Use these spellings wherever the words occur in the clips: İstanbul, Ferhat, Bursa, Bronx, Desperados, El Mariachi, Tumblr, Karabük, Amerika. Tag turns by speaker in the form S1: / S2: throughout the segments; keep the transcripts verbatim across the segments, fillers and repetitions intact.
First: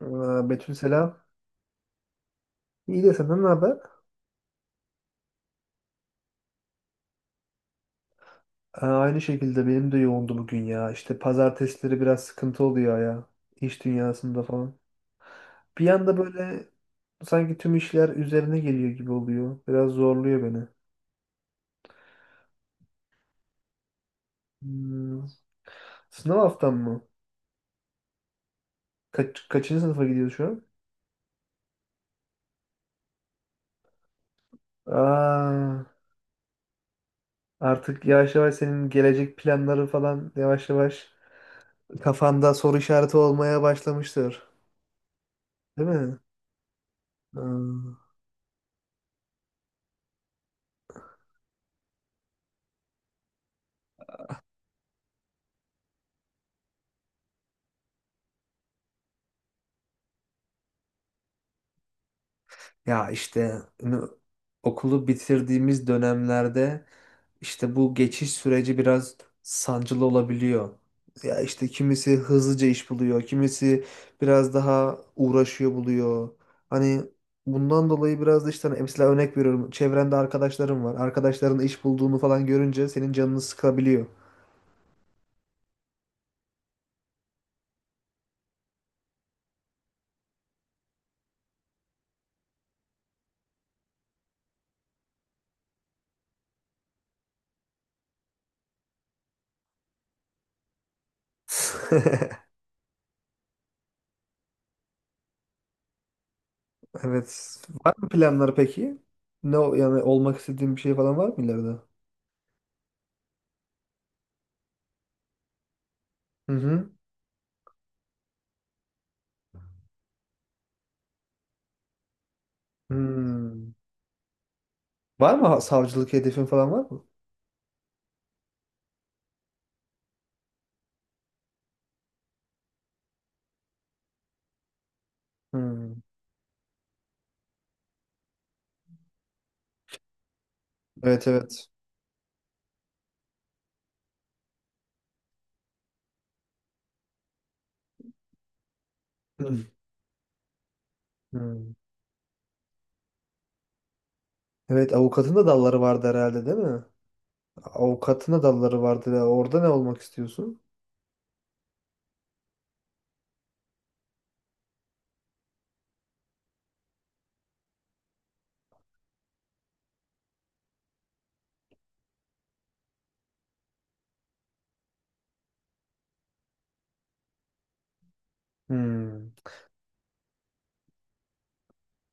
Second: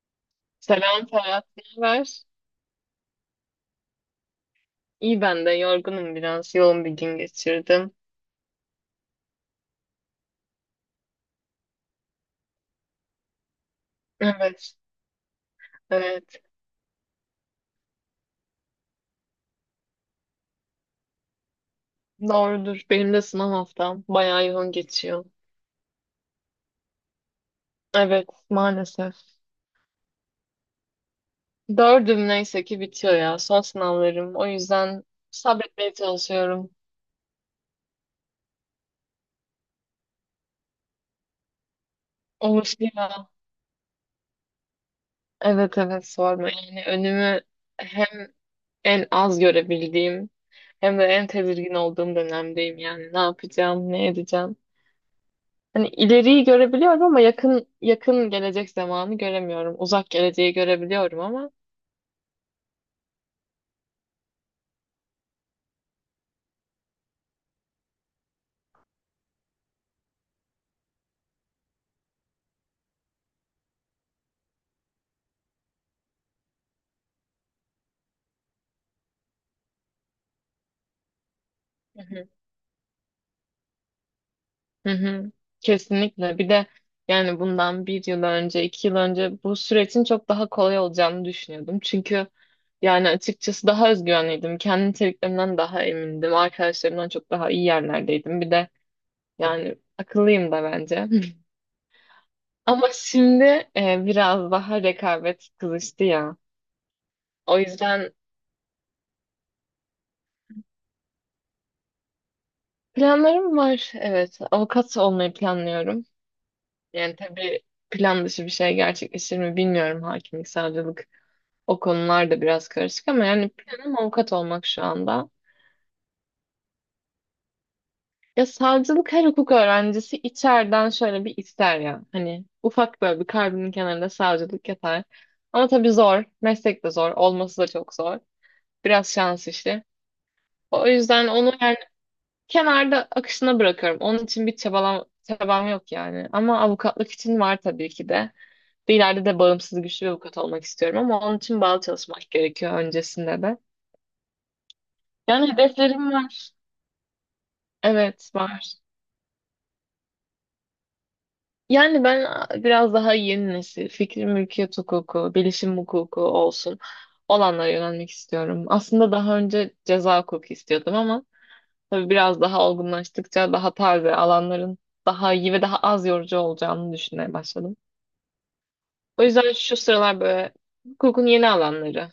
S1: Aa, Betül
S2: Selam
S1: selam.
S2: Ferhat, ne haber?
S1: İyi de senden ne haber?
S2: İyi ben de yorgunum biraz. Yoğun bir gün geçirdim.
S1: Aa, aynı şekilde benim de yoğundu bugün ya. İşte pazartesileri biraz sıkıntı oluyor ya. İş dünyasında falan.
S2: Evet,
S1: Bir anda
S2: evet.
S1: böyle sanki tüm işler üzerine geliyor gibi oluyor. Biraz zorluyor beni.
S2: Doğrudur. Benim de sınav haftam bayağı yoğun geçiyor.
S1: Hmm, sınav haftam mı?
S2: Evet, maalesef.
S1: Kaç, kaçıncı sınıfa gidiyorsun şu an?
S2: Dördüm neyse ki bitiyor ya. Son sınavlarım. O yüzden
S1: Aa,
S2: sabretmeye çalışıyorum.
S1: Artık yavaş yavaş senin gelecek planları falan yavaş yavaş kafanda
S2: Olur
S1: soru işareti
S2: ya.
S1: olmaya başlamıştır.
S2: Evet
S1: Değil
S2: evet
S1: mi?
S2: sorma. Yani önümü
S1: Aa.
S2: hem en az görebildiğim hem de en tedirgin olduğum dönemdeyim yani. Ne yapacağım, ne edeceğim. Hani ileriyi görebiliyorum ama yakın yakın gelecek zamanı göremiyorum. Uzak geleceği görebiliyorum ama
S1: Ya işte ünü- okulu bitirdiğimiz dönemlerde işte bu geçiş süreci biraz sancılı olabiliyor. Ya işte kimisi hızlıca iş buluyor, kimisi biraz daha uğraşıyor buluyor. Hani bundan dolayı biraz da işte hani mesela örnek veriyorum. Çevrende arkadaşlarım var. Arkadaşların iş
S2: hı
S1: bulduğunu
S2: hı.
S1: falan görünce senin canını sıkabiliyor.
S2: Hı hı. Kesinlikle. Bir de yani bundan bir yıl önce, iki yıl önce bu sürecin çok daha kolay olacağını düşünüyordum. Çünkü yani açıkçası daha özgüvenliydim. Kendi niteliklerimden daha emindim. Arkadaşlarımdan çok daha iyi yerlerdeydim. Bir de yani akıllıyım da bence. Ama şimdi e, biraz daha rekabet kızıştı ya. O
S1: Evet. Var mı
S2: yüzden
S1: planlar peki? Ne o- yani olmak istediğin bir şey falan var mı ileride?
S2: planlarım var. Evet. Avukat olmayı planlıyorum.
S1: Hı hı.
S2: Yani tabii plan dışı bir şey gerçekleşir mi bilmiyorum. Hakimlik, savcılık o konular da biraz karışık ama yani
S1: Hmm.
S2: planım avukat olmak şu anda.
S1: Var mı ha- savcılık hedefin falan var mı?
S2: Ya savcılık her hukuk öğrencisi içeriden şöyle bir ister ya. Hani ufak böyle bir kalbinin kenarında savcılık yatar. Ama tabii
S1: Hmm.
S2: zor. Meslek de zor. Olması da çok zor. Biraz şans işi. O yüzden
S1: Evet,
S2: onu
S1: evet.
S2: kenarda akışına bırakıyorum. Onun için bir çabalam, çabam yok yani. Ama avukatlık için var tabii ki de. Bir ileride de
S1: Hmm.
S2: bağımsız güçlü bir avukat olmak istiyorum ama onun için
S1: Hmm.
S2: bağlı çalışmak gerekiyor öncesinde de.
S1: Evet, avukatın da
S2: Yani
S1: dalları vardı
S2: hedeflerim
S1: herhalde,
S2: var.
S1: değil mi?
S2: Evet
S1: Avukatın da
S2: var.
S1: dalları vardı. Ya, orada ne olmak istiyorsun?
S2: Yani ben biraz daha yeni nesil, fikri mülkiyet hukuku, bilişim hukuku olsun olanlara yönelmek istiyorum. Aslında daha önce ceza hukuku istiyordum ama tabii biraz daha olgunlaştıkça daha taze alanların daha iyi ve daha az yorucu olacağını düşünmeye başladım. O
S1: Hmm.
S2: yüzden şu sıralar böyle hukukun yeni alanları.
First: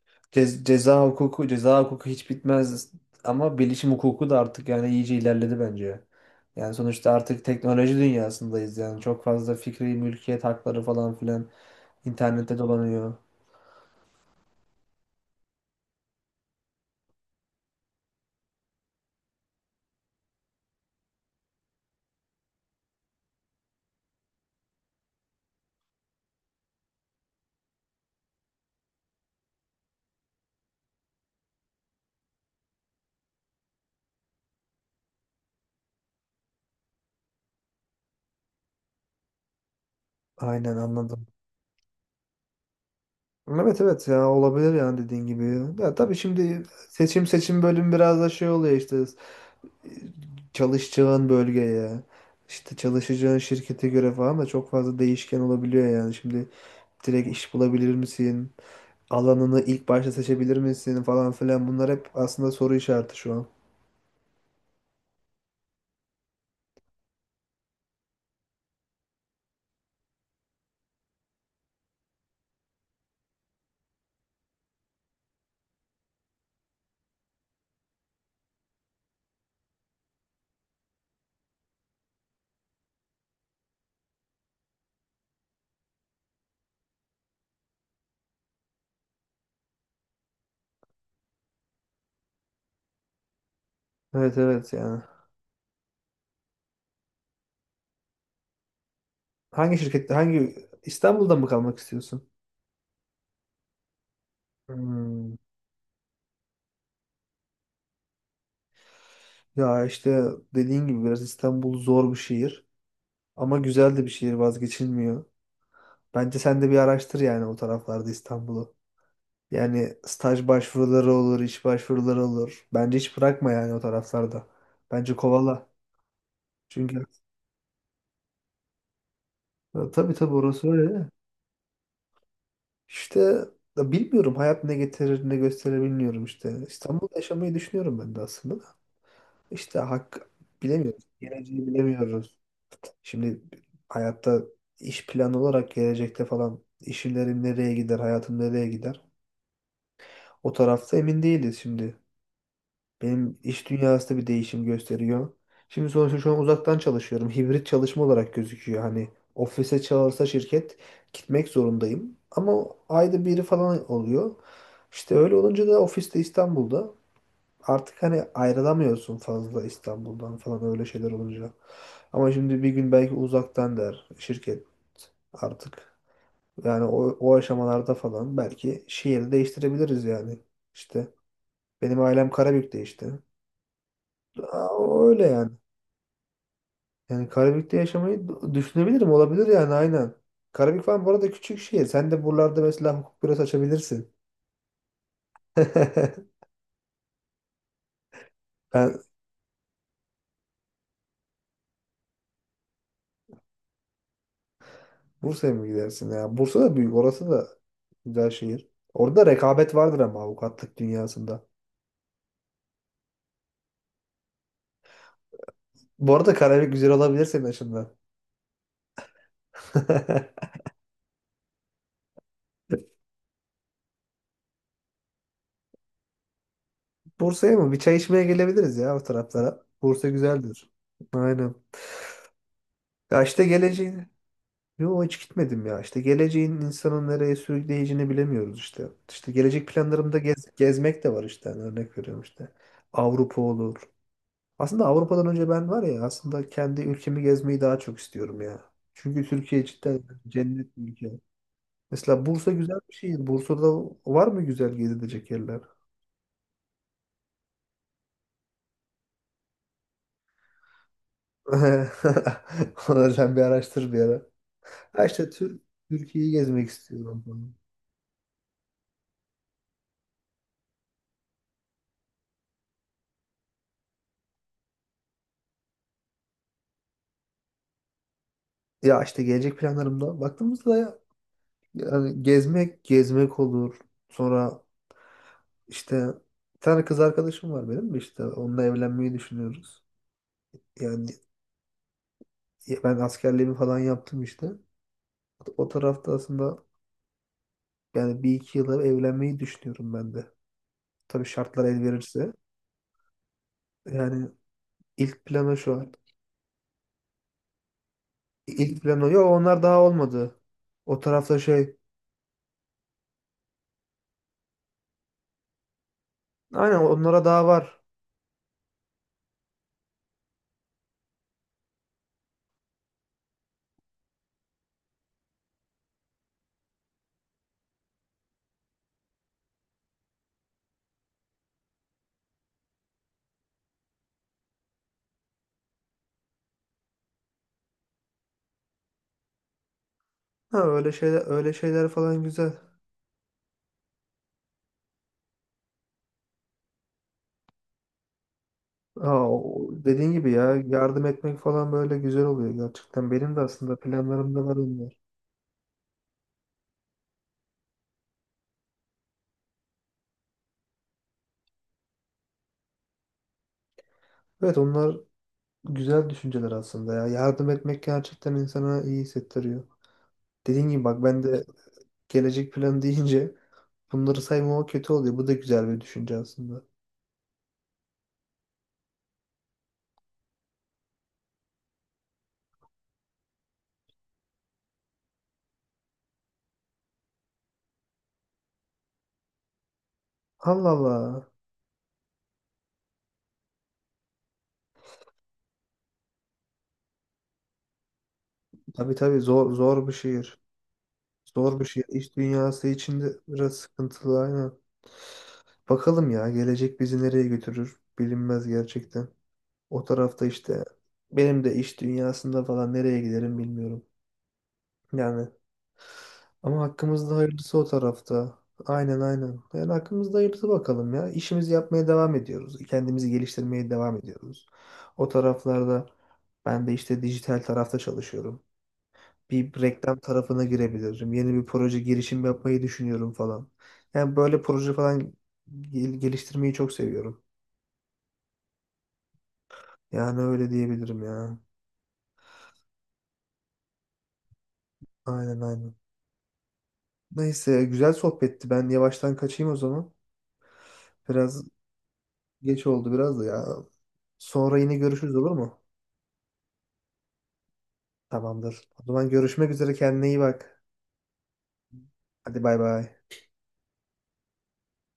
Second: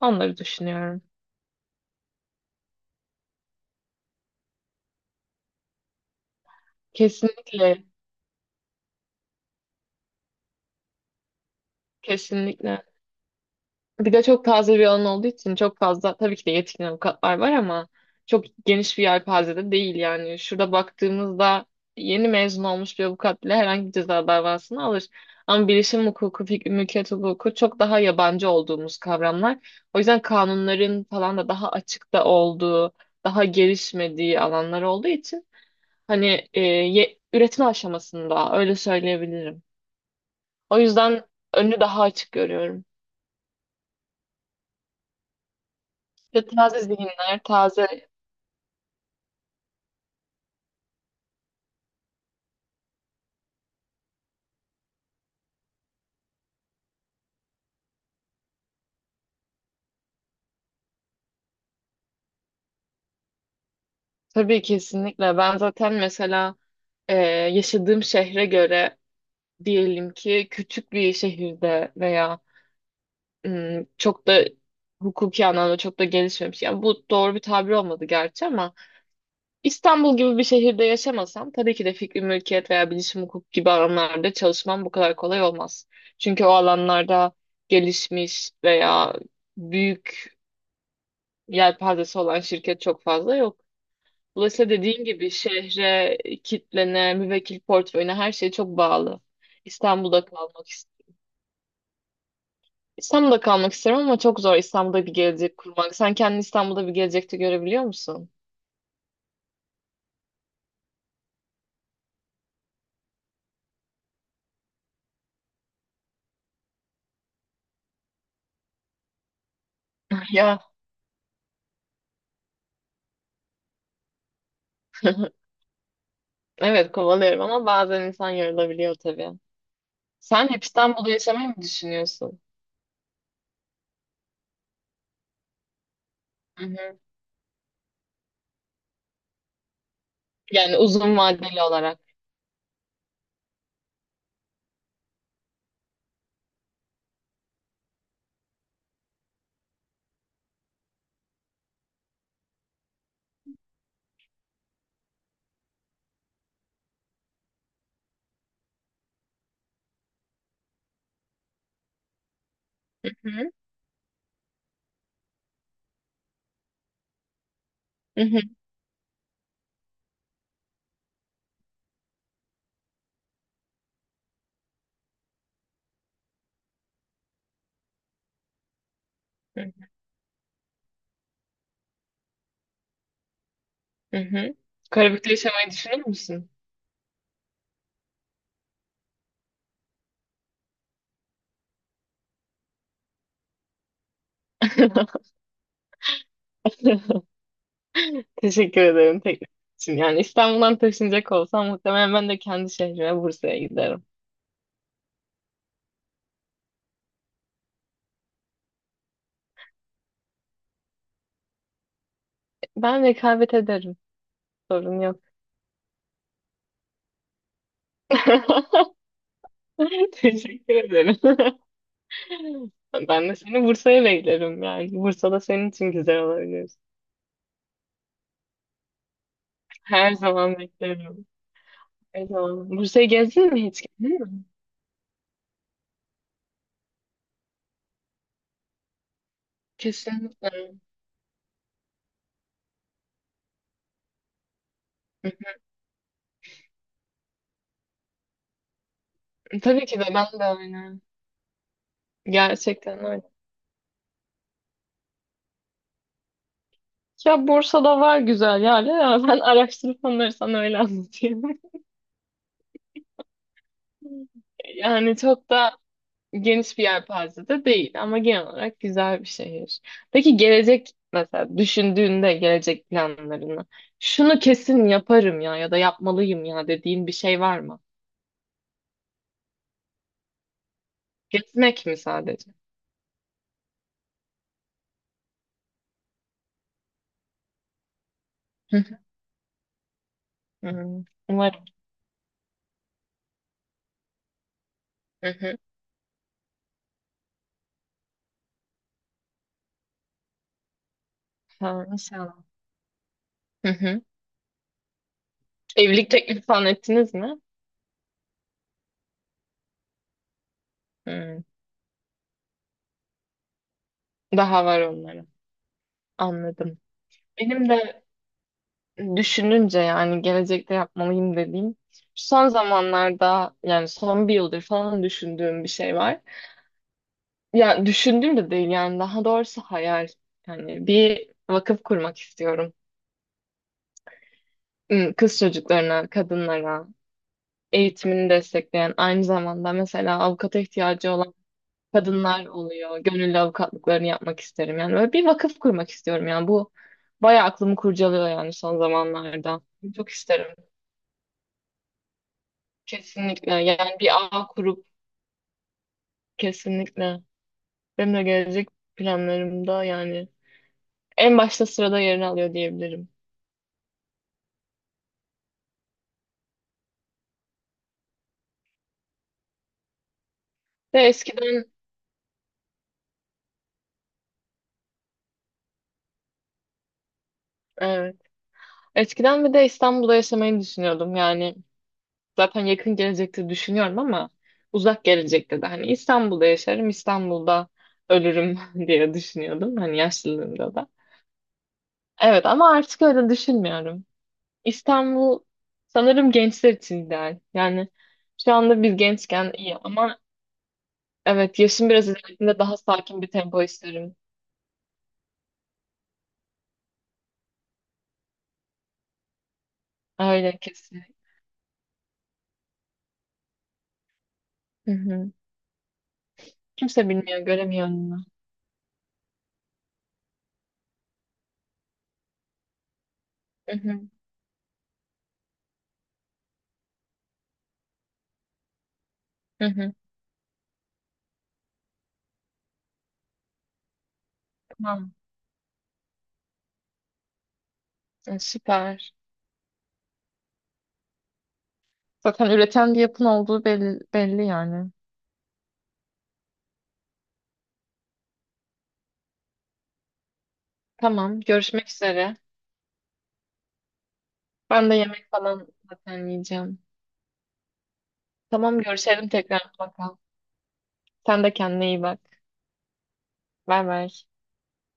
S2: Onları
S1: Ce- ceza
S2: düşünüyorum.
S1: hukuku, ceza hukuku hiç bitmez ama bilişim hukuku da artık yani iyice ilerledi bence. Yani sonuçta artık
S2: Kesinlikle,
S1: teknoloji dünyasındayız, yani çok fazla fikri mülkiyet hakları falan filan internette
S2: kesinlikle.
S1: dolanıyor.
S2: Bir de çok taze bir alan olduğu için çok fazla tabii ki de yetkin avukatlar var ama çok geniş bir yelpazede değil yani. Şurada baktığımızda yeni mezun olmuş bir avukat bile herhangi bir ceza davasını alır. Ama bilişim hukuku, fik- mülkiyet hukuku çok daha yabancı olduğumuz kavramlar. O yüzden kanunların falan da daha açıkta olduğu, daha gelişmediği alanlar olduğu için hani e, ye- üretim aşamasında öyle söyleyebilirim.
S1: Aynen,
S2: O yüzden
S1: anladım.
S2: önü daha açık görüyorum.
S1: Evet, evet, ya olabilir yani dediğin gibi. Ya tabii
S2: Ve
S1: şimdi
S2: taze
S1: seçim
S2: zihinler,
S1: seçim
S2: taze
S1: bölüm biraz da şey oluyor işte, e, çalışacağın bölgeye, işte çalışacağın şirkete göre falan da çok fazla değişken olabiliyor yani. Şimdi direkt iş bulabilir misin? Alanını ilk başta seçebilir misin falan filan, bunlar hep aslında soru işareti şu an.
S2: tabii kesinlikle. Ben zaten mesela e, yaşadığım şehre göre diyelim ki küçük bir şehirde veya ım, çok da hukuki anlamda çok da gelişmemiş. Yani bu doğru bir tabir olmadı gerçi ama İstanbul gibi bir şehirde yaşamasam tabii ki de fikri mülkiyet veya bilişim hukuk gibi alanlarda çalışmam bu kadar kolay olmaz. Çünkü o alanlarda gelişmiş veya büyük yelpazesi olan şirket çok fazla yok.
S1: Evet,
S2: Dolayısıyla
S1: evet yani.
S2: dediğin gibi şehre, kitlene, müvekkil portföyüne her şey çok bağlı.
S1: Hangi şirkette
S2: İstanbul'da
S1: hangi
S2: kalmak istiyorum.
S1: İstanbul'da mı kalmak istiyorsun?
S2: İstanbul'da kalmak isterim ama çok zor İstanbul'da bir
S1: Hmm.
S2: gelecek kurmak. Sen kendini İstanbul'da bir gelecekte görebiliyor musun?
S1: Ya işte dediğin gibi biraz İstanbul zor bir şehir ama güzel de bir şehir, vazgeçilmiyor. Bence sen de bir araştır yani o taraflarda İstanbul'u. Yani staj
S2: Ya
S1: başvuruları olur, iş başvuruları olur. Bence hiç bırakma yani o taraflarda. Bence kovala.
S2: evet
S1: Çünkü
S2: kovalıyorum ama bazen insan yorulabiliyor tabii.
S1: ya tabii, tabii
S2: Sen hep
S1: orası öyle.
S2: İstanbul'da yaşamayı mı düşünüyorsun?
S1: İşte ya bilmiyorum, hayat ne getirir ne gösterir bilmiyorum işte.
S2: Hı hı.
S1: İstanbul'da yaşamayı düşünüyorum ben de aslında. Da. İşte hak
S2: Yani
S1: bilemiyoruz.
S2: uzun vadeli
S1: Geleceği
S2: olarak.
S1: bilemiyoruz. Şimdi hayatta iş planı olarak gelecekte falan işlerim nereye gider, hayatım nereye gider? O tarafta emin değiliz şimdi. Benim iş dünyası da bir değişim gösteriyor. Şimdi sonuçta şu an uzaktan çalışıyorum. Hibrit çalışma olarak gözüküyor. Hani ofise çağırsa şirket gitmek zorundayım. Ama
S2: Hı
S1: ayda biri
S2: hı.
S1: falan oluyor. İşte öyle olunca da ofiste İstanbul'da artık
S2: Hı
S1: hani
S2: hı.
S1: ayrılamıyorsun fazla İstanbul'dan falan öyle şeyler olunca. Ama şimdi bir gün belki uzaktan der şirket artık. Yani o, o aşamalarda falan belki şehri
S2: Hı
S1: değiştirebiliriz yani. İşte benim ailem Karabük'te işte.
S2: hı.
S1: Aa, öyle
S2: Karabük'te
S1: yani.
S2: yaşamayı düşünür müsün?
S1: Yani Karabük'te yaşamayı d- düşünebilirim. Olabilir yani, aynen. Karabük falan bu arada küçük şehir. Sen de buralarda mesela hukuk bürosu açabilirsin.
S2: Teşekkür
S1: Ben
S2: ederim teklif için. Yani İstanbul'dan taşınacak olsam muhtemelen ben de kendi şehrime Bursa'ya giderim.
S1: Bursa'ya mı gidersin ya? Bursa da büyük. Orası da güzel şehir. Orada rekabet vardır ama avukatlık dünyasında.
S2: Ben rekabet ederim. Sorun yok.
S1: Bu arada Karabük güzel olabilir senin açından.
S2: Teşekkür ederim. Ben de seni Bursa'ya beklerim yani. Bursa'da senin için güzel olabilir.
S1: Bursa'ya mı? Bir çay içmeye gelebiliriz ya o taraflara. Bursa
S2: Her zaman
S1: güzeldir.
S2: beklerim.
S1: Aynen.
S2: Her zaman. Bursa'yı
S1: Ya işte
S2: gezdin mi hiç?
S1: geleceği.
S2: Hı?
S1: Yo, hiç gitmedim ya. İşte geleceğin insanın nereye sürükleyeceğini bilemiyoruz işte. İşte gelecek planlarımda gez,
S2: Kesinlikle.
S1: gezmek de var işte. Yani örnek veriyorum işte. Avrupa olur. Aslında Avrupa'dan
S2: Hı
S1: önce ben var ya, aslında kendi ülkemi gezmeyi daha çok istiyorum ya. Çünkü
S2: hı.
S1: Türkiye
S2: Tabii ki
S1: cidden
S2: de ben de
S1: cennet bir
S2: aynı.
S1: ülke. Mesela Bursa güzel bir
S2: Gerçekten öyle.
S1: şehir. Bursa'da var mı güzel gezilecek yerler?
S2: Ya Bursa'da var güzel yerler ama ben araştırıp onları sana öyle anlatayım.
S1: Onları sen bir araştır bir ara. Ha
S2: Yani
S1: işte
S2: çok
S1: Tür-
S2: da
S1: Türkiye'yi gezmek
S2: geniş bir
S1: istiyorum.
S2: yelpaze
S1: Falan.
S2: de değil ama genel olarak güzel bir şehir. Peki gelecek mesela düşündüğünde gelecek planlarını şunu kesin yaparım ya ya da yapmalıyım ya dediğin bir şey var mı?
S1: Ya işte gelecek planlarımda baktığımızda
S2: Gezmek mi
S1: yani
S2: sadece?
S1: gezmek gezmek olur. Sonra işte bir tane kız arkadaşım var benim de işte, onunla
S2: Hı hı.
S1: evlenmeyi düşünüyoruz.
S2: Hmm,
S1: Yani
S2: umarım.
S1: ben askerliğimi falan yaptım işte.
S2: Hı hı.
S1: O tarafta aslında yani bir iki yıla evlenmeyi düşünüyorum ben de. Tabii şartlar el
S2: Ha,
S1: verirse.
S2: inşallah. Hı hı.
S1: Yani ilk planı şu an.
S2: Evlilik teklifi falan ettiniz mi?
S1: İlk planı yok, onlar daha olmadı. O tarafta
S2: Hmm,
S1: şey.
S2: daha var onların
S1: Aynen,
S2: anladım.
S1: onlara daha
S2: Benim
S1: var.
S2: de düşününce yani gelecekte yapmalıyım dediğim son zamanlarda yani son bir yıldır falan düşündüğüm bir şey var. Ya düşündüğüm de değil yani daha doğrusu hayal. Yani bir vakıf kurmak istiyorum. Hmm, kız çocuklarına, kadınlara, eğitimini destekleyen aynı zamanda mesela
S1: Ha,
S2: avukata
S1: öyle
S2: ihtiyacı
S1: şeyler,
S2: olan
S1: öyle şeyler falan
S2: kadınlar
S1: güzel.
S2: oluyor. Gönüllü avukatlıklarını yapmak isterim. Yani böyle bir vakıf kurmak istiyorum. Yani bu bayağı aklımı kurcalıyor yani son
S1: Aa,
S2: zamanlarda.
S1: o-
S2: Çok
S1: dediğin gibi
S2: isterim.
S1: ya, yardım etmek falan böyle güzel oluyor gerçekten. Benim de
S2: Kesinlikle.
S1: aslında
S2: Yani bir
S1: planlarımda
S2: ağ
S1: var
S2: kurup
S1: onlar.
S2: kesinlikle benim de gelecek planlarımda yani en başta sırada yerini alıyor diyebilirim.
S1: Evet, onlar güzel düşünceler aslında ya. Yardım etmek gerçekten insana iyi hissettiriyor. Dediğin gibi bak,
S2: Ve
S1: ben de
S2: eskiden
S1: gelecek planı deyince bunları saymama kötü oluyor. Bu da güzel bir düşünce aslında.
S2: evet, eskiden bir de İstanbul'da yaşamayı düşünüyordum. Yani zaten yakın gelecekte düşünüyorum ama uzak gelecekte de hani İstanbul'da yaşarım, İstanbul'da ölürüm diye düşünüyordum hani
S1: Allah
S2: yaşlılığımda da.
S1: Allah.
S2: Evet ama artık öyle düşünmüyorum. İstanbul sanırım gençler için ideal. Yani şu anda
S1: Tabii
S2: biz
S1: tabii,
S2: gençken
S1: zor
S2: iyi
S1: zor bir
S2: ama
S1: şehir.
S2: evet
S1: Zor bir şehir.
S2: yaşım biraz
S1: İş
S2: ilerlediğinde
S1: dünyası
S2: daha
S1: içinde
S2: sakin bir
S1: biraz
S2: tempo isterim.
S1: sıkıntılı, aynen. Bakalım ya, gelecek bizi nereye götürür bilinmez gerçekten. O tarafta
S2: Öyle
S1: işte
S2: kesin.
S1: benim de iş dünyasında falan nereye giderim bilmiyorum.
S2: Hı
S1: Yani
S2: hı.
S1: ama
S2: Kimse
S1: hakkımızda
S2: bilmiyor,
S1: hayırlısı o
S2: göremiyor önünü.
S1: tarafta. Aynen, aynen. Yani hakkımızda hayırlısı bakalım ya. İşimizi yapmaya devam ediyoruz. Kendimizi geliştirmeye
S2: Hı
S1: devam
S2: hı.
S1: ediyoruz. O taraflarda ben de işte dijital tarafta çalışıyorum. Bir
S2: Hı hı.
S1: reklam tarafına girebilirim. Yeni bir proje girişim yapmayı düşünüyorum falan. Yani böyle proje falan
S2: Tamam.
S1: gel- geliştirmeyi çok seviyorum.
S2: E, Süper.
S1: Yani öyle diyebilirim ya.
S2: Zaten üreten bir yapın olduğu belli, belli yani.
S1: Aynen, aynen. Neyse, güzel sohbetti. Ben yavaştan kaçayım o zaman.
S2: Tamam,
S1: Biraz
S2: görüşmek üzere.
S1: geç oldu biraz da ya. Sonra yine
S2: Ben de
S1: görüşürüz,
S2: yemek
S1: olur mu?
S2: falan zaten yiyeceğim.
S1: Tamamdır.
S2: Tamam,
S1: O zaman
S2: görüşelim
S1: görüşmek
S2: tekrar
S1: üzere, kendine
S2: mutlaka.
S1: iyi bak.
S2: Sen de kendine iyi bak.
S1: Hadi, bay bay.
S2: Bay bay.